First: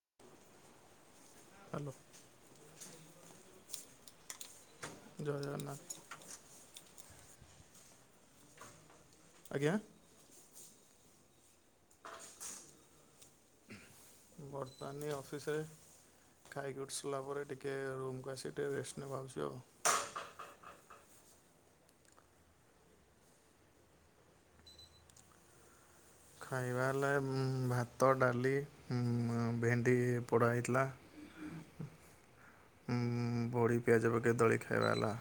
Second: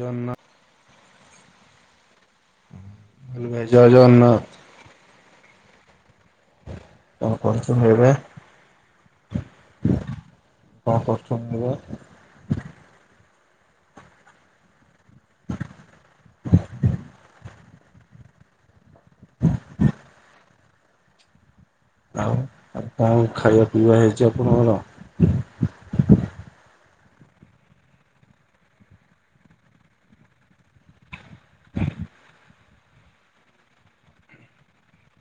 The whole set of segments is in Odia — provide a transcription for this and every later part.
ଜନା ହାଲୋ। ଜୟ ଜଗନା ଜୟ ଜଗନ୍ନାଥ୍। କଣ କଚୁ ଏବେ? ଆଜ୍ଞା। କ କରୁଚ ଏବେ? ବର୍ତ୍ତାନୀ ଅଫିସିରେ ଖାଇକି ଉଠସାଲା ପରେ ଟି କିଏ ରୁମ୍କୁ ଆସି ଟିଏ ରେଷ୍ଟ୍ ନଆ ଭାବୁଚି ଆଉ। ଆଉ ଆଉ କଣ ଖାଇବା ପିଇବା ହେଇଛି ଆପଣଙ୍କର? ଖାଇବା ହେଲେ ଭାତ ଡାଲି ଭେଣ୍ଡି ପୋଡ଼ା ହେଇଥିଲା। ହୁଁ ବଢି ପିଆଜ ପକେଇ ଦଳି ଖାଇବା ହେଲା।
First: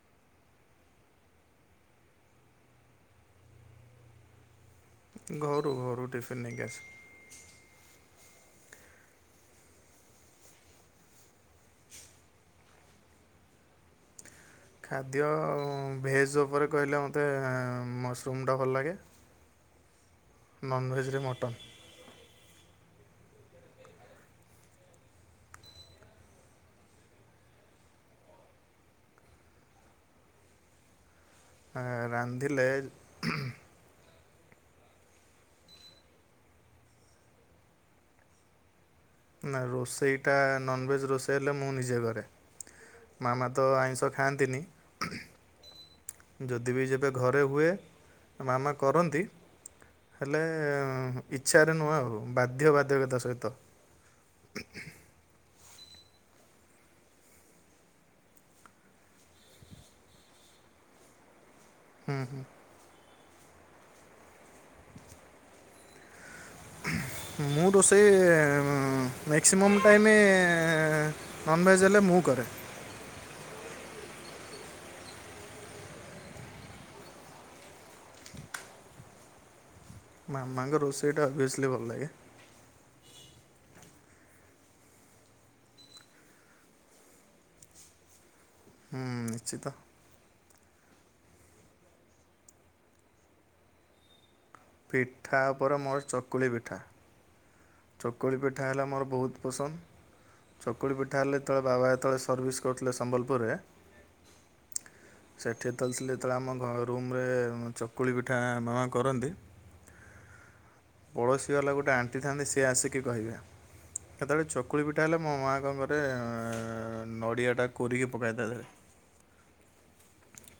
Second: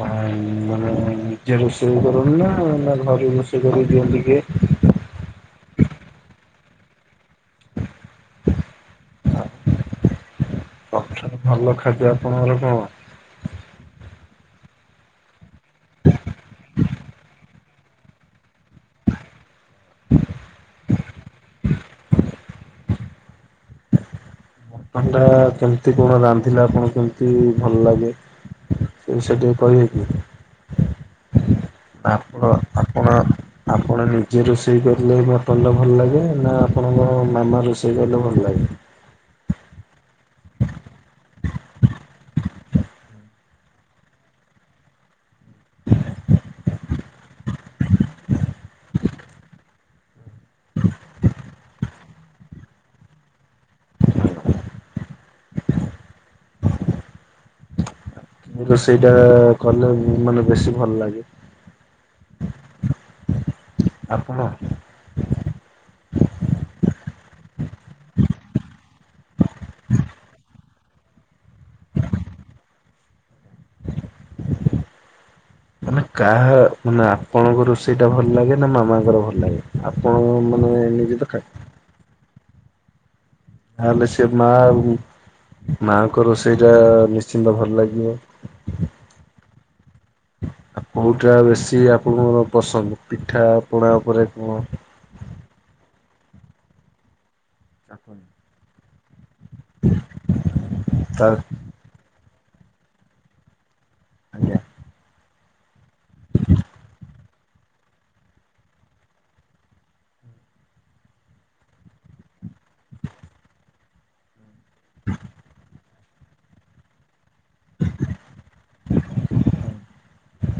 ମାନେ ନିଜେ ରୋଷେଇ କରନ୍ତି ନା ନା ଘରେ ରୋଷେଇ କରିକି ଦିଅନ୍ତି କିଏ। ଘରୁ ଘରୁ ଟିଫିନ୍ ନେଇକି ଆସେ। ସବୁଠାରୁ ଭଲ ଖାଦ୍ୟ ଆପଣଙ୍କର କଣ? ଖାଦ୍ୟ ଭେଜ୍ ଓପରେ କହିଲେ ମୋତେ ମସ୍ରୁମ୍ ଟା ଭଲ ଲାଗେ। Non veg mutton. ଥଣ୍ଡା କେମିତି କଣ ରାନ୍ଧିଲା ଆପଣ କେମତି ଭଲ ଲାଗେ। ସେ ସେଠ କରକି ଆ, ଆପ ରାନ୍ଧିଲେ ଆପଣ ଆପଣ ନିଜେ ରୋଷେଇ କଲେ ମଟନ୍ ଭଲ ଲାଗେ ନା ଆପଣଙ୍କ ମାମା ରୋଷେଇ କଲେ ଭଲ ଲାଗେ। ନା ରୋଷେଇଟା ନନ୍ଭେଜ୍ ରୋଷେଇ ହେଲେ ମୁଁ ନିଜେ କରେ। ମାମା ତ ଆଇଁଷ ଖାଆନ୍ତିନି। ଯଦି ବି ଯେବେ ଘରେ ହୁଏ ମାମା କରନ୍ତି। ହେଲେ ଇଚ୍ଛାରେ ନୁହେଁ ଆଉ ବାଧ୍ୟ ବାଧ୍ୟକତା ସହିତ। ହଁଁ ମୁଁ ରୋଷେଇ ଟା କଲେ ମାନେ ବେଶୀ ଭଲ ଲାଗେ। ହୁଁ ହୁଁ। ଆପଣ ମୁଁ ରୋଷେଇ ମ୍ୟାକ୍ସିମମ୍ ଟାଇମ୍ ନନ୍ଭେଜ୍ ହେଲେ ମୁଁ କରେ। ମାନେ କାହା ମାନେ ଆପଣଙ୍କ ରୋଷେଇ ଟା ଭଲ ଲାଗେ ନା ମାମାଙ୍କର ଭଲ ଲାଗେ। ଆପଣ ମାନେ ମାମାଙ୍କ ରୋଷେଇଟା ନିଜେ [unintelligible] ଅଭିଅସ୍ଲି ଭଲ ଲାଗେ। ଯାହାହେଲେ ସେ ମା ମା ଙ୍କ ରୋଷେଇ ଟା ନିଶ୍ଚିନ୍ତ ଭଲ ଲାଗିବ। ହୁଁ ନିଶ୍ଚିତ। କୋଉଟା ବେଶୀ ଆପଣଙ୍କର ପସନ୍ଦ ପିଠା ପଣା ଉପରେ କଣ? ପିଠା ଉପରେ ମୋର ଚକୁଳି ପିଠା। ଚକୁଳି ପିଠା ହେଲା ମୋର ବହୁତ୍ ପସନ୍ଦ ଚକୁଳି ପିଠା ତା ହେଲେ ତ ବାବା ଯେତେବେଳେ ସର୍ଭିସ୍ କରୁଥିଲେ ସମ୍ବଲପୁରରେ ଆଜ୍ଞା। ସେଠି ଯେତେବେଳେ ଥିଲେ ଯେତେବେଳେ ଆମ ଘରୁ ରୁମ୍ ରେ ଚକୁଳି ପିଠା ମାମା କରନ୍ତି। ପଡ଼ୋଶୀ ବାଲା ଗୋଟେ ଆଣ୍ଟି ଥାନ୍ତି ସିଏ ଆସିକି କହିବେ କେତେବେଳେ ଚକୁଳି ପିଠା ହେଲେ ମୋ ମାଆ କଣ କରେ ନଡ଼ିଆ ଟା କୋରିକି ପକାଏ ତା ଦେହରେ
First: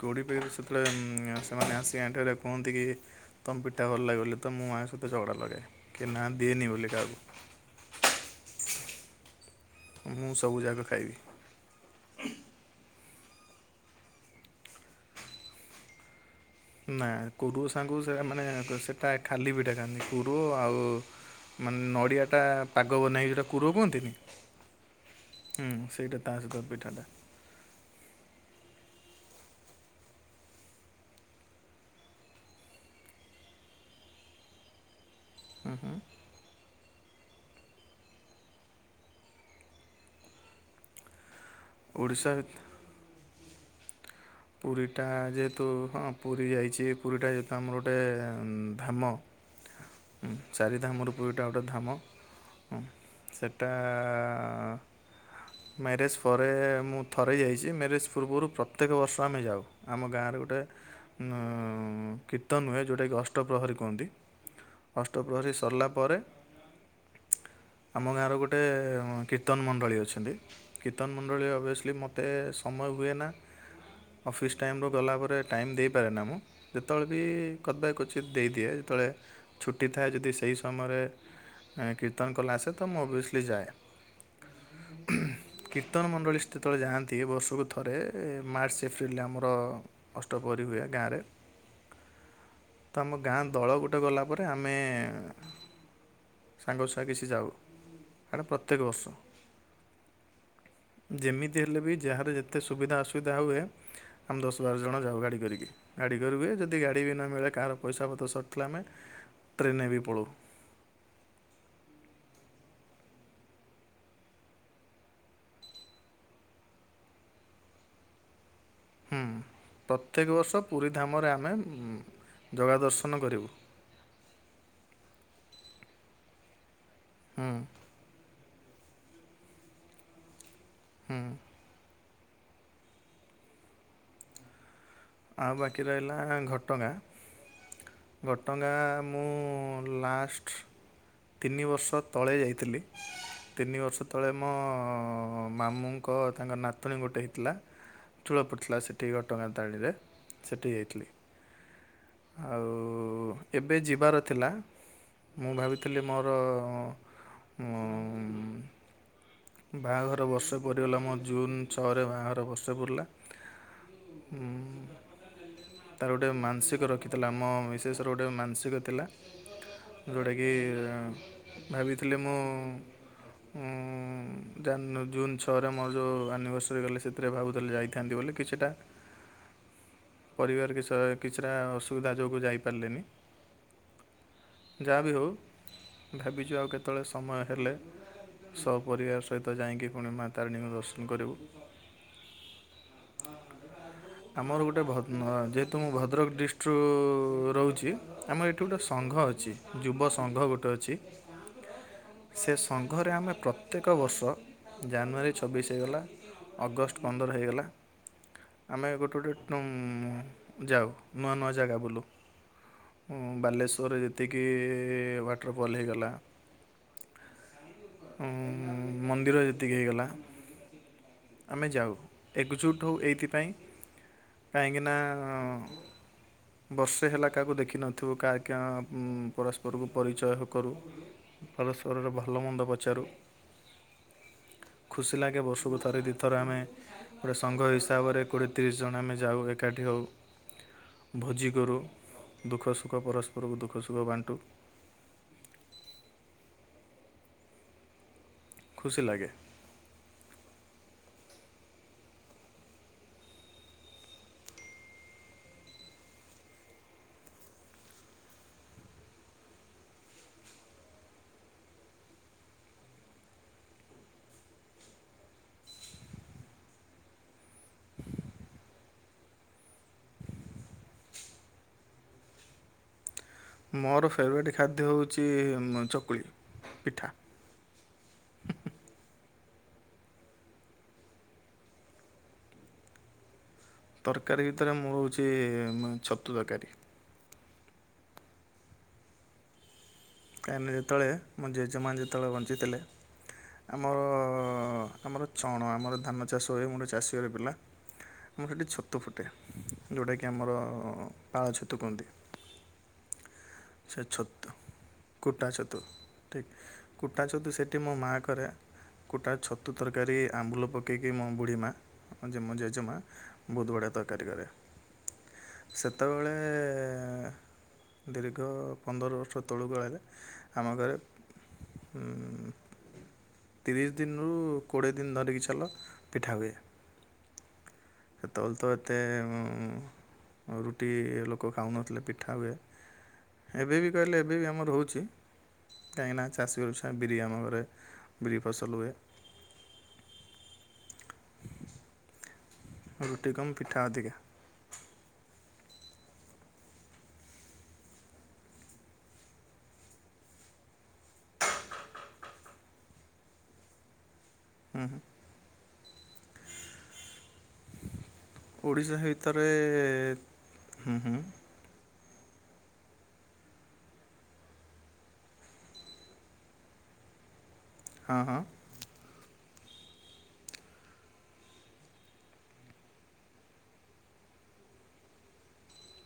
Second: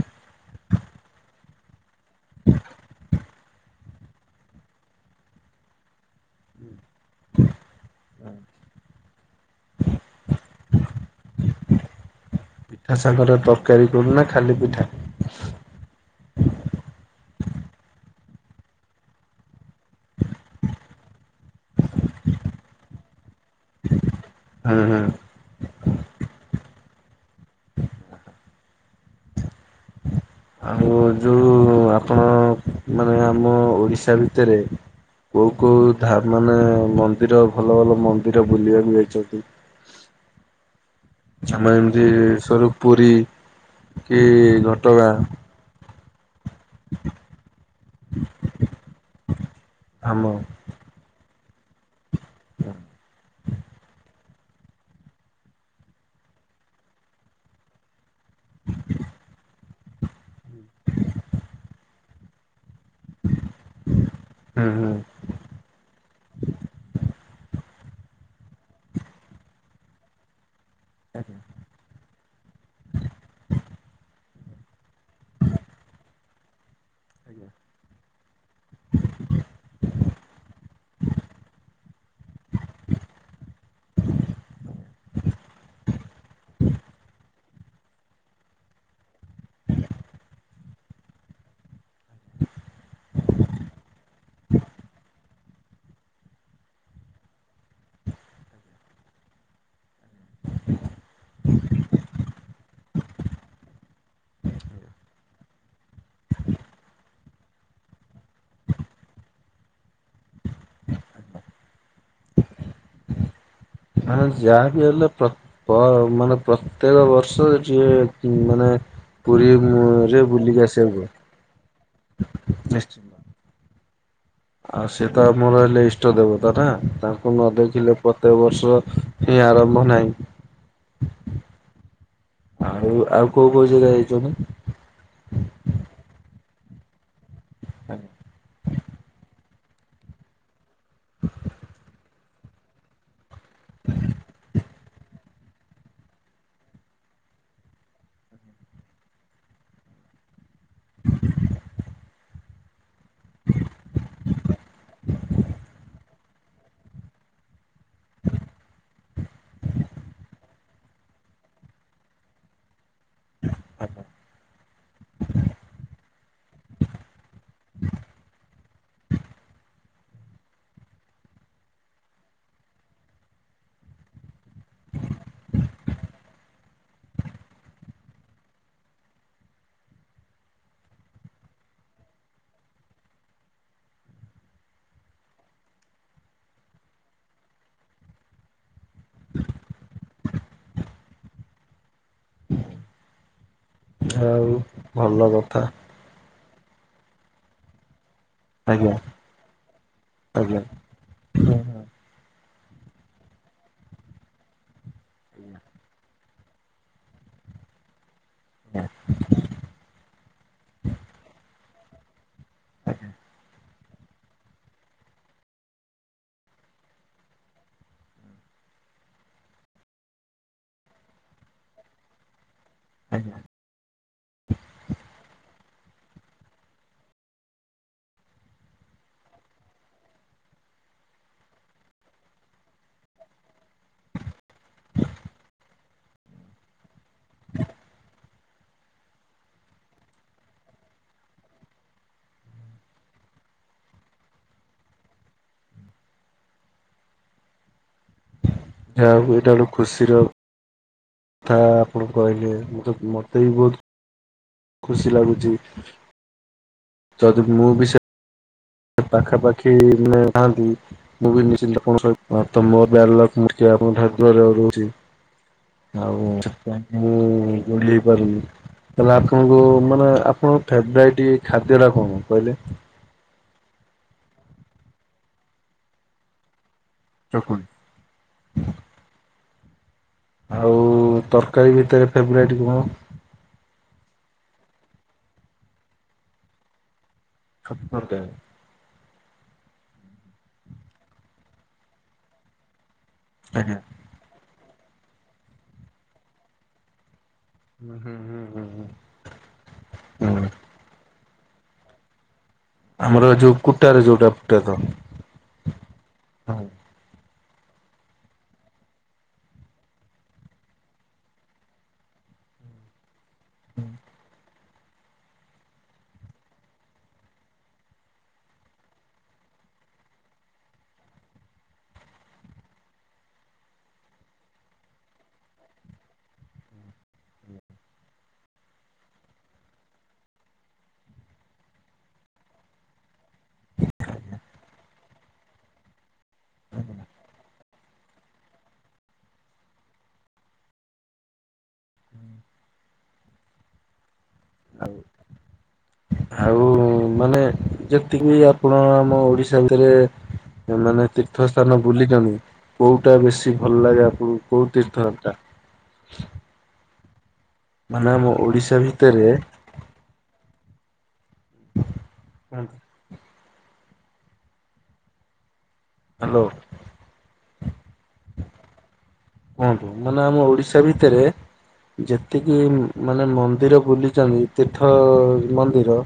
କୋଡି଼ [unintelligible] ସେତେବେଳେ ସେମାନେ ଆସିକି ଆଣ୍ଟି ହେରିକା କୁହନ୍ତି କି ତମ ପିଠା ଭଲ ଲାଗେ ବୋଲି ତ ମୁଁ ମା ସହିତ ଝଗଡ଼ା କରେ ଲଗାଏ କି ନା ଦେନି ବୋଲି କାହାକୁ। [inaudible] ମୁଁ ସବୁ ଯାକ ଖାଇବି। ପିଠା ସାଙ୍ଗରେ ତରକାରୀ କର ନା ଖାଲି ପିଠା? ନା କୋରୁଅ ସାଙ୍ଗକୁ ସେ ମାନେ ସେଇଟା ଖାଲି ପିଠା ଖାଆନ୍ତି କୋରୁଅ ଆଉ ମାନେ ନଡ଼ିଆ ଟା ପାଗ ବନେଇକି ହେଟା କୋରୁଅ କୁହନ୍ତିନି? ହୁଁ ହୁଁ। ହୁଁ ସେଇଟା ତା [unintelligible] ପିଠାଟା। ଆଉ ଯୋଉ ଆପଣ ମାନେ ଆମ ଓଡ଼ିଶା ଭିତରେ କୋଉ କୋଉ ଧା ମାନେ ମନ୍ଦିର ଭଲ ଭଲ ମନ୍ଦିର ବୁଲିବାକୁ ଯାଇଛନ୍ତି। ଆମେ ଏମିତି ଓଡ଼ିଶା [unintelligible] ପୁରୀ। କି ପୁରୀ ଟା ଘଟଗାଁ ଯେହେତୁ ହଁ ପୁରୀ ଯାଇ ଚି ପୁରୀ ଟା ଯେହେତୁ ଆମର ଗୋଟେ ଧାମ। ଆମ ଚାରିଧାମ ରୁ ପୁରୀ ଟା ଗୋଟେ ଧାମ ସେଇଟା ମ୍ୟାରେଜ୍ ପରେ ମୁଁ ଥରେ ଯାଇଛି ମ୍ୟାରେଜ୍ ପୂର୍ବରୁ ପ୍ରତ୍ୟେକ ବର୍ଷ ଆମେ ଯାଉ ଆମ ଗାଁରେ ଗୋଟେ କୀର୍ତ୍ତନ ହୁଏ ଯୋଉଟା କୁ ଅଷ୍ଟପ୍ରହରୀ କୁହନ୍ତି ହୁଁ ହୁଁ। ଅଷ୍ଟପ୍ରହରୀ ସରିଲା ପରେ ଆମ ଗାଁର ଗୋଟେ କୀର୍ତ୍ତନ ମଣ୍ଡଳୀ ଅଛନ୍ତି। କୀର୍ତ୍ତନ ମଣ୍ଡଳୀ [unintelligible] ମୋତେ ସମୟ ହୁଏନା। ଅଫିସ୍ ଟାଇମ୍ ରୁ ଗଲାପରେ ଟାଇମ୍ ଦେଇପାରେନା ମୁଁ। ଯେତେବେଳେ ବି କଦା କ୍ବଚିତ୍ ଦେଇଦିଏ ଯେତେବେଳେ ଛୁଟି ଥାଏ ଯଦି ସେଇ ସମୟରେ କୀର୍ତ୍ତନ କଲା ଆସେ ତ ମୁଁ ଅଭିଅସ୍ଲି ଯାଏ। [inaudible] କୀର୍ତ୍ତନ ମଣ୍ଡଳୀ ଯେତେବେଳେ ଯାଆନ୍ତି ବର୍ଷକୁ ଥରେ ମାର୍ସ ଏପ୍ରିଲ ରେ ଆମର ଅଷ୍ଟପ୍ରହରୀ ହୁଏ ଗାଁରେ ତ ଆମ ଗାଁ ଦଳ ଗୋଟେ ଗଲାପରେ ଆମେ ସାଙ୍ଗ ଛୁଆ କିଛି ଯାଉ ସେଇଟା ପ୍ରତ୍ୟେକ ବର୍ଷ। ଯେମିତି ହେଲେ ବି ଯାହାର ଯେତେ ସୁବିଧା ଅସୁବିଧା ହୁଏ ଆମେ ଦଶ ବାର ଜଣ ଯାଉ ଗାଡ଼ି କରିକି ଗାଡ଼ି କରା ହୁଏ ଯଦି ଗାଡ଼ି ବି ନ ମିଳେ କାହାର ପଇସା ପତ୍ର ସର୍ଟ ଥିଲେ ଆମେ ଟ୍ରେନରେ ବି ପଳୋଉ। ମାନେ ଯାଆନ୍ତି ହେଲେ ପ୍ର ପ ମାନେ ପ୍ରତ୍ୟେକ ବର୍ଷ ଯିଏ ମାନେ ହୁଁ ପୁରୀ ରେ ପ୍ରତ୍ୟେକ ବୁଲିକି ବର୍ଷ ପୁରୀ ଆସିବାକୁ ଧାମରେ ଆମେ ଜଗା ନିଶ୍ଚିନ୍ତ। ଦର୍ଶନ କରିବୁ। ଆଉ ସିଏ ତ ଆମର ହେଲେ ଇଷ୍ଟ ଦେବତା ନା ତାଙ୍କୁ ନ ହୁଁ ଦେଖିଲେ ପ୍ରତ୍ୟେକ ବର୍ଷ ହିଁ ଆରମ୍ଭ ନାହିଁ। ହୁଁ। ଆଉ ଆଉ କୋଉ କୋଉ ଜାଗା ଯାଇଚନି। ଆଉ ବାକି ରହିଲା ଘଟଗାଁ। ଆଜ୍ଞା। ଘଟଗାଁ ମୁଁ ଲାଷ୍ଟ ତିନି ବର୍ଷ ତଳେ ଯାଇଥିଲି ତିନି ବର୍ଷ ତଳେ ମୋ ମାମୁଁ ଙ୍କ ତାଙ୍କ ନାତୁଣୀ ଗୋଟେ ହେଇଥିଲା ଚୂଳ ପଡ଼ିଥିଲା ସେଟି ଘଟଗାଁ ତାରିଣୀ ରେ। ସେଟିକି ଯାଇଥିଲି। ଆଉ ଏବେ ଯିବାର ଥିଲା ମୁଁ ଭାବି ଥିଲି ମୋର ଉ ବାହାଘରର ବର୍ଷେ ପୁରିଗଲା ମୋ ଜୁନ ଛଅରେ ବାହାଘର ବର୍ଷେ ପୁରିଲା ଉ ତାର ଗୋଟେ ମାନସିକ ରଖ ତାହେଲେ ଆମ ମିଶେଷର ଗୋଟେ ମାନସିକ ଥିଲା। ଯେଉଁଟାକି ଭାବିଥିଲି ମୁଁ ଉ ଜାନ ଜୁନ୍ ଛଅରେ ମୋର ଯେଉଁ ଆନିଭର୍ସରୀ କଲେ ସେଥିରେ ଭାବୁଥିଲେ ଯାଇଥାନ୍ତି ବୋଲି କିଛିଟା ପରିବାର କି କିଛିଟା ଅସୁବିଧା ଯୋଗୁଁ ଯାଇପାରିଲେନି। ଯାହା ବିି ହୋଉ ଭାବିଚୁ ଆଉ କେତେବେଳେ ସମୟ ହେଲେ ସପରିବାର ସହିତ ଯାଇକି ପୁଣି ମା ତାରିଣୀଙ୍କୁ ଦର୍ଶନ କରିବୁ। ହଁ ଆଉ ଆମର ଗୋଟେ ଭଲ କଥା ଯେହେତୁ ମୁଁ ଭଦ୍ରକ ଡିଷ୍ଟ୍ରିରୁ ରହୁଚି ଆମର ଏଠି ଗୋଟେ ଆଜ୍ଞା ସଂଘ ଅଛି ଯୁବ ସଂଘ ଆଜ୍ଞା। ଗୋଟେ ଅଛି। ସେ ସଂଘରେ ଆମେ ପ୍ରତ୍ୟେକ ବର୍ଷ ଜାନୁଆରୀ ଛବିଶ ହେଇଗଲା ଅଗଷ୍ଟ ପନ୍ଦର ହେଇଗଲା ଆମେ ଗୋଟେ ଗଟେ ଟଁ ଯାଉ ନୂଆ ନୂଆ ଜାଗା ବୁଲୁ। ହଁ ବାଲେଶ୍ୱରରେ ଯ ଏତିକି ୱାଟରଫଲ୍ ହେଇଗଲା ଉଁ ଉଁ ମନ୍ଦିର ଯେତିକି ହେଇଗଲା ଆମେ ଯାଉ। ଏକଜୁଟ୍ ହୋଉ ଏଇଥିପାଇଁ କାହିଁକିନା ବର୍ଷେ ହେଲା କାହାକୁ ଦେଖିନଥିବୁ କାକଞ ପରସ୍ପରକୁ ପରିଚୟ କରୁ। ପରସ୍ପରର ଭଲ ମନ୍ଦ ପଚାରୁ। ଖୁସି ଲାଗେ ବର୍ଷୁକୁ ଥରେ ଦୁଇ ଥରେ ଆମେ ପୁରା ସଂଘ ହିସାବରେ କୋଡ଼ିଏ ତିରିଶ ଜଣ ଆମେ ଯାଉ ଏକାଠି ହେଉ। ଭୋଜି କରୁ ଦୁଃଖ ସୁଖ ପରସ୍ପରକୁ ଦୁଃଖ ସୁଖ ବାଣ୍ଟୁ। ଖୁସି ଯା ଲାଗେ ଏଇଟା ଗୋଟେ ଖୁସିର ଥା ଆପଣ କହିଲେ ମ ମତେ ବି ବୋହୁତ ଖୁସି ଲାଗୁଚି ଯଦି ମୁଁ ବି ସେ ପାଖାପାଖି ଥାଆନ୍ତି ମୁଁ ବି ନିଶ୍ଚି ଆପଣ [unintelligible] ରହୁଚି। ଆଉ ମୁଁ ଓଲହେଇ ପାରୁନି କଇଲା ଆପଣଙ୍କୁ ମାନେ ଆପଣଙ୍କ ଫେବରାଇଟି ଖାଦ୍ୟଟା କଣ କହିଲେ? ମୋର ଫେବରାଇଟ୍ ଖାଦ୍ୟ ହୋଉଚି ମ ଚକୁଳି ପିଠା। ଚକୁଳି ଆଉ ତରକାରୀ ଭିତରେ ଫେବରାଇଟ କଣ? ତରକାରୀ ଭିତରେ ମୁଁ ହୋଉଚି ମାନେ ଛତୁ ତରକାରୀ। ଛତୁ ତରକାରୀ। କାହିଁକିନା ଯେତୋଳେ ମୋ ଜେଜେମାଆ ଯେତୋଳେ ବଞ୍ଚିଥିଲେ ଆଜ୍ଞା। ଆମର ଆମର ଛଣ ଆମର ଧାନ ଚାଷ ହୁଏ ମୁଁ ଗୋଟେ ଚାଷୀ ଘର ପିଲା ହୁଁ ହୁଁ ହୁଁ ଆମର ହୁଁ ସେଠି ଛତୁ ହୁଁ ଫୁଟେ। ଯୋଉଟାକି ହୁଁ ଆମର ପାଳ ଛତୁ କୁହନ୍ତି। ଆମର ଏ ଯୋଉ କୁଟାରେ ସେ ଯୋଉଟା ଛତୁ ଫୁଟେ ତ। କୁଟା ଛତୁ ଠିକ୍ ହଁ। କୁଟା ଛତୁ ସେଠି ମୋ ମାଆ କରେ। କୁଟା ଛତୁ ତରକାରୀ ଆମ୍ବୁଲ ପକେଇକି ମୋ ବୁଢ଼ୀ ମାଆ ହଁ ଯିଏ ମୋ ଜେଜେମାଆ। ବୋହୁତ ବଢ଼ିଆ ତରକାରୀ କରେ ସେତେବେଳେ ଦିରେ ଦୀର୍ଘ ପନ୍ଦର ବର୍ଷ ତଳୁ କାଳରେ ଆମ ଘରେ ଉଁ ତିରିଶ ଦିନରୁ କୋଡ଼ିଏ ଦିନ ଧରିକି ଚାଲ ପିଠା ହୁଏ। ସେତବେଳେ ତ ଏତେ ଉଁ ଆଉ ରୁଟି ଲୋକ ଖାଉନଥିଲେ ପିଠା ହୁଏ। ଏବେ ବି କହିଲେ ଏବେ ବି ଆମର ରହୁଚି କାହିଁକିନା ଚାଷୀ ଘର ଛୁଆ ବିରି ଆମ ଘରେ ବିରି ଫସଲ ହୁଏ। ଆଉ ରୁଟି କମ ପିଠା ଅଧିକା। ଆଉ ଆଉ ମାନେ ଯେତିକି ଆପଣ ଆମ ଓଡିଶା ଭିତରେ ମାନେ ତୀର୍ଥ ସ୍ଥାନ ବୁଲିଚନ୍ତି କୋଉଟା ବେଶୀ ଭଲ ଲାଗେ ଆପଣଙ୍କୁ କୋଉ ହୁଁ ହୁଁ ତୀର୍ଥଟା। ମାନେ ମୁଁ ଓଡ଼ିଶା ଭିତରେ ହୁଁ ହୁଁ। [unintelligible] ହାଲୋ। ହଁ ହଁ। କୁହନ୍ତୁ ମାନେ ଆମ ଓଡିଶା ଭିତରେ ଯେତିକି ଏଇ ମାନେ ମନ୍ଦିର ବୁଲିଚନ୍ତି ତୀର୍ଥ ମନ୍ଦିର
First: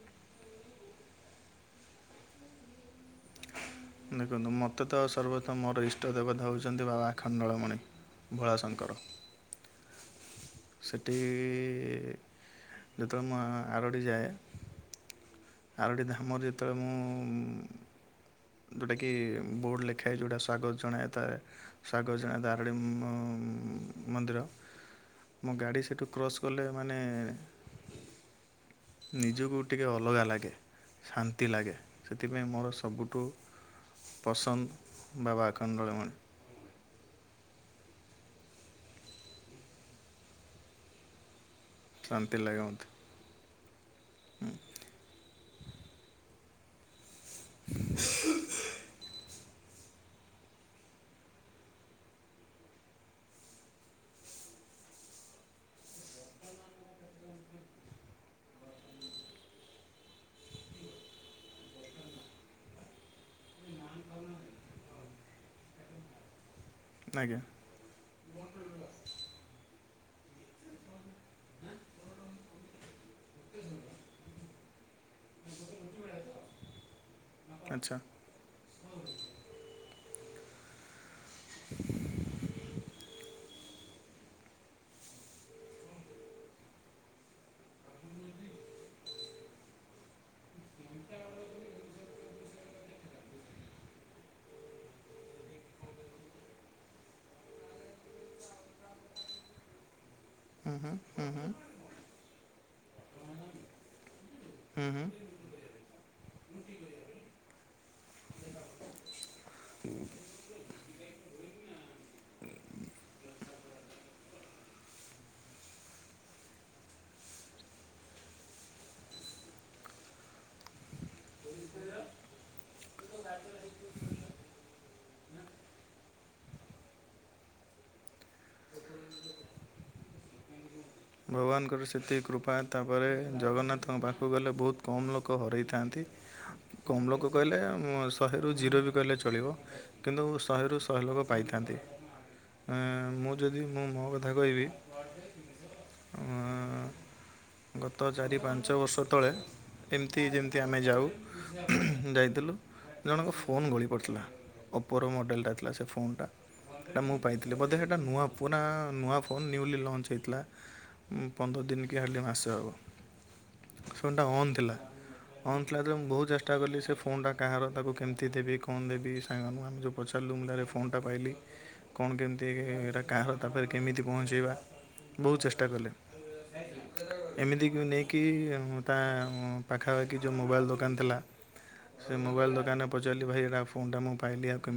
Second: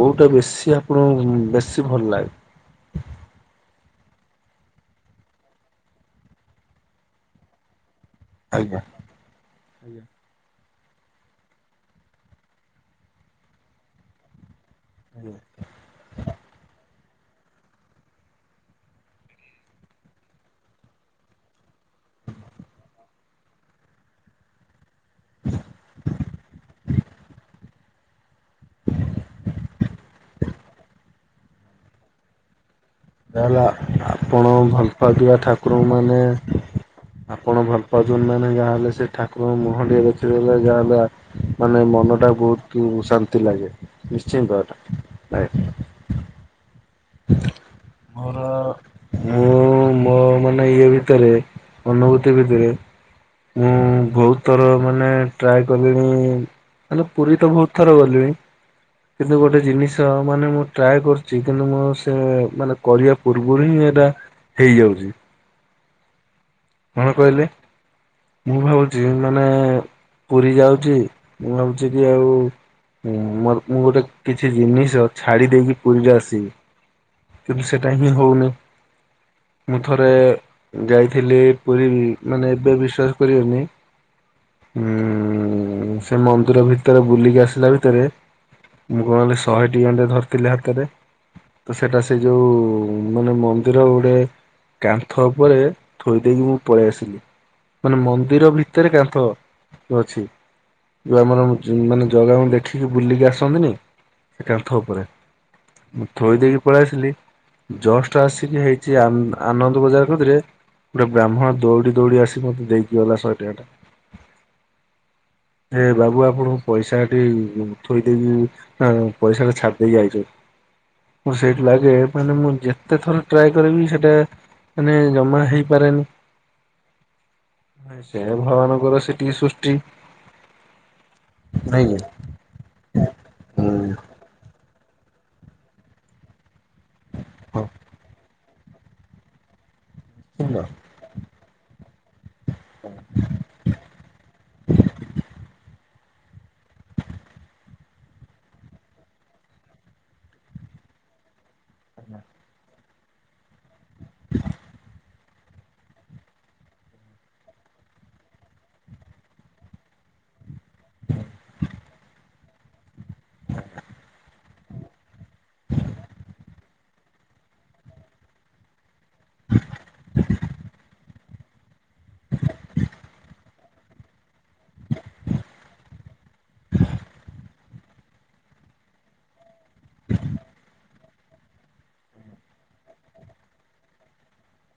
କୋଉଟା ବେଶୀ ଆପଣଙ୍କୁ ବେଶୀ ଭଲ ଲାଗେ? ଦେଖନ୍ତୁ ମତେ ତ ସର୍ବତମ ମୋର ଇଷ୍ଟଦେବତା ହୋଉଚନ୍ତି ବାବା ଆଖଣ୍ଡଳମଣି। ଭୋଳାଶଙ୍କର। ଆଜ୍ଞା। ସେଠି ଇ ଯେତଳେ ମୁଁ ଆ ଆରଡ଼ି ଯାଏ ଆଜ୍ଞା। ଆରଡି ଧାମରେ ଯେତଳେ ମୁଁ ଯୋଉଟାକି ବୋର୍ଡ଼ ଲେଖା ହେଇଚି ଯୋଉଟା ସ୍ଵାଗତ ଜଣାଏ ଥାଏ ସ୍ବାଗତ ଜଣାଏ ଥାଏ ଆରଡ଼ି ମ ମନ୍ଦିର ମୋ ଗାଡ଼ି ସେଠୁ କ୍ରସ୍ କଲେ ମାନେ [inaudible] ନିଜକୁ ଟିକେ ଅଲଗା ଲାଗେ, ଶାନ୍ତି ଲାଗେ, ସେଥିପାଇଁ ମୋର ସବୁଠୁ ଯାହେଲେ ଆ ଆପଣ ପସନ୍ଦ ଭଲ ପାଉଥୁବା ବାବା ଠାକୁରଙ୍କୁ ଆଖଣ୍ଡଳମଣି ମାନେ ଆପଣ ଭଲ ପାଉଚନ୍ତି ମାନେ ଯାହେଲେ ସେ ଠାକୁରଙ୍କ ମୁହଁ ଟିକେ ଦେଖିଦେଲେ ଯାହା ବି ଆ ମାନେ ମନଟା ଶାନ୍ତି ଲାଗେ ବୋହୁତୁ ମୋତେ ଶାନ୍ତି ଲାଗେ ନିଶ୍ଚିତ ଏଟା ଥାଏ। ମୋର ମୋର ମାନେ ଇଏ ଭିତରେ ଅନୁଭୂତି ଭିତରେ ମୁଁ ବୋହୁତ ଥର ମାନେ ଟ୍ରାଏ କଲିଣି ହେଲେ ପୁରୀ ତ ବୋହୁତ ଥର ଗଲଣି କିନ୍ତୁ ଗୋଟେ ଜିନିଷ ମାନେ ମୁଁ ଟ୍ରାଏ କରୁଚି, କିନ୍ତୁ ମୁଁ ସେ ମାନେ କରିଆ ପୂର୍ବରୁ ହିଁ ଏଇଟା ହେଇଯାଉଚି। କଣ ଆଜ୍ଞା କହିଲେ? ମୁଁ ଭାବୁଚି ମାନେ ପୁରୀ ଯାଉଚି ମୁଁ ଭାବୁଚି କି ଆଉ ହୁଁ ମୋର ମୁଁ ଗୋଟେ କିଛି ଜିନିଷ ଛାଡି ଦେଇକି ପୁରୀରେ ଆସିବି କିନ୍ତୁ ସେଟା ଆଚ୍ଛା ହିଁ ହଉନି, ମୁଁ ଥରେ ଯାଇଥିଲି ପୁରୀ କି, ମାନେ ଏବେ ବିଶ୍ଵାସ କରିବେନି ଉଁ ସେ ମନ୍ଦିର ଭିତେରେ ବୁଲିକି ଆସିଲା ଭିତେରେ ମୁଁ କଣ କଲି ଶହେଟି [unintelligible] ଧରିଥିଲି ହାତେରେ [unintelligible] ତ ସେଟା ସେ ଯୋଉ ମାନେ ମନ୍ଦିର ଗୋଟେ କାନ୍ଥ ଉପରେ ଥୋଇ ଦେଇକି ମୁଁ ପଳେଇ ଆସିଲି, ମାନେ ମନ୍ଦିର ଭିତରେ କାନ୍ଥ ଯୋଉ ଅଛି ହୁଁ ହୁଁ ଯୋଉ ହୁଁ ଆମର ହୁଁ ମୁ ଜୁ ମାନେ ଜଗାଙ୍କୁ ଦେଖିକି ବୁଲିକି ଆସନ୍ତିନି ସେ କାନ୍ଥ ହୁଁ ହୁଁ ଉପରେ ମୁଁ ଥୋଇ ଦେଇକି ପଳେଇଆସିଲି ଜଷ୍ଟ ଆସିକି ହେଇଚି ଆନ ଆନନ୍ଦ ବଜାର କତିରେ ଗୋଟେ ବ୍ରାହ୍ମଣ ଦୌଡି ଦୌଡି ଆସିକି ମତେ ଦେଇକି ଗଲା ଶହେ ଟଙ୍କିଆଟା। ଏ ବାବୁ ଆପଣଙ୍କୁ ପଇସାଟି ଥୋଇ ଦେଇକି ହଁ ପଇସାଟା ଛାଡ଼ି ଦେଇକି ଆଇଚ ମୁଁ ସେଇଟି ଲାଗେ ମାନେ ମୁଁ ଯେତେ ଥର ଟ୍ରାଏ କରିବି ସେଟା ମାନେ ଜମା ହେଇପାରେନି। ସେଣେ ଭଗବାନଙ୍କର ସେଟିକି ସୃଷ୍ଟି। ଭଗବାନଙ୍କର ନାଇଁ କି? ସେତିକ କୃପା ତା ପରେ ଜଗନ୍ନାଥଙ୍କ ପାଖକୁ ଗଲେ ବହୁତ କମ୍ ଲୋକ ହରାଇଥାନ୍ତି କମ୍ ଲୋକ କହିଲେ ଆ ମ୍ ଶହେରୁ ଜିରୋ ବି କହିଲେ ଚଳିବ କିନ୍ତୁ ହୁଁ। ଶହେରୁ ଶହେ ଲୋକ ପାଇଥାନ୍ତି ଏ ମୁଁ ଯଦି ମୁଁ ମୋ କଥା କହିବି [unintelligible] ଅ ଗତ ଚାରି ପାଞ୍ଚ ବର୍ଷ ତଳେ ଏମିତି ଯେମିତି ଆମେ ଯାଉ ଯାଇଥିଲୁ ଜଣଙ୍କ ଫୋନ୍ ଗଳି ପଡ଼ି ଥିଲା ଓପୋର ମଡେଲଟା ଥି ଲା ସେ ଫୋନ୍ଟା ସେଇଟା ମୁଁ ପାଇଥିଲି ବୋଧେ ହେଟା ନୂଆ ପୁନା ନୂଆ ଫୋନ୍ ନ୍ୟୁଲି ଲଞ୍ଚ ହେଇଥିଲା ଉ ପନ୍ଦର ଦିନ୍ କି ହାଲି ମାସେ ହେବ ଫୋନ୍ଟା ଅନ୍ ଥିଲା ଅନ୍ ଥିଲା ଯେତେବେଲ୍ ମୁଁ ବହୁତ ଚେଷ୍ଟା କଲି ସେ ଫୋନ୍ ଟା କାହାର ତାକୁ କେମିତି ଦେବି କଣ ଦେବି ସାଙ୍ଗ ମୁ ଆମେ ଯଉ ପଚାରିଲୁ ମୁଁ କହିଲି ଆରେ ଫୋନ ଟା ପାଇଲି କଣ କେମିତିଏ -ଏଇରା କାହାର ତାପରେ କେମିତି ପହଞ୍ଚେଇବା ବହୁତ ଚେଷ୍ଟା କଲେ ଏମିତି କି ନେଇକି ତା ପାଖାପାଖି ଯେଉଁ ମୋବାଇଲ୍ ଦୋକାନ ଥିଲା ସେ ମୋବାଇଲ୍ ଦୋକାନରେ ପଚାରିଲି ଭାଇ ଏଟା ଫୋନ୍ଟା ମୁଁ ପାଇଲି ଆଉ କେମିତି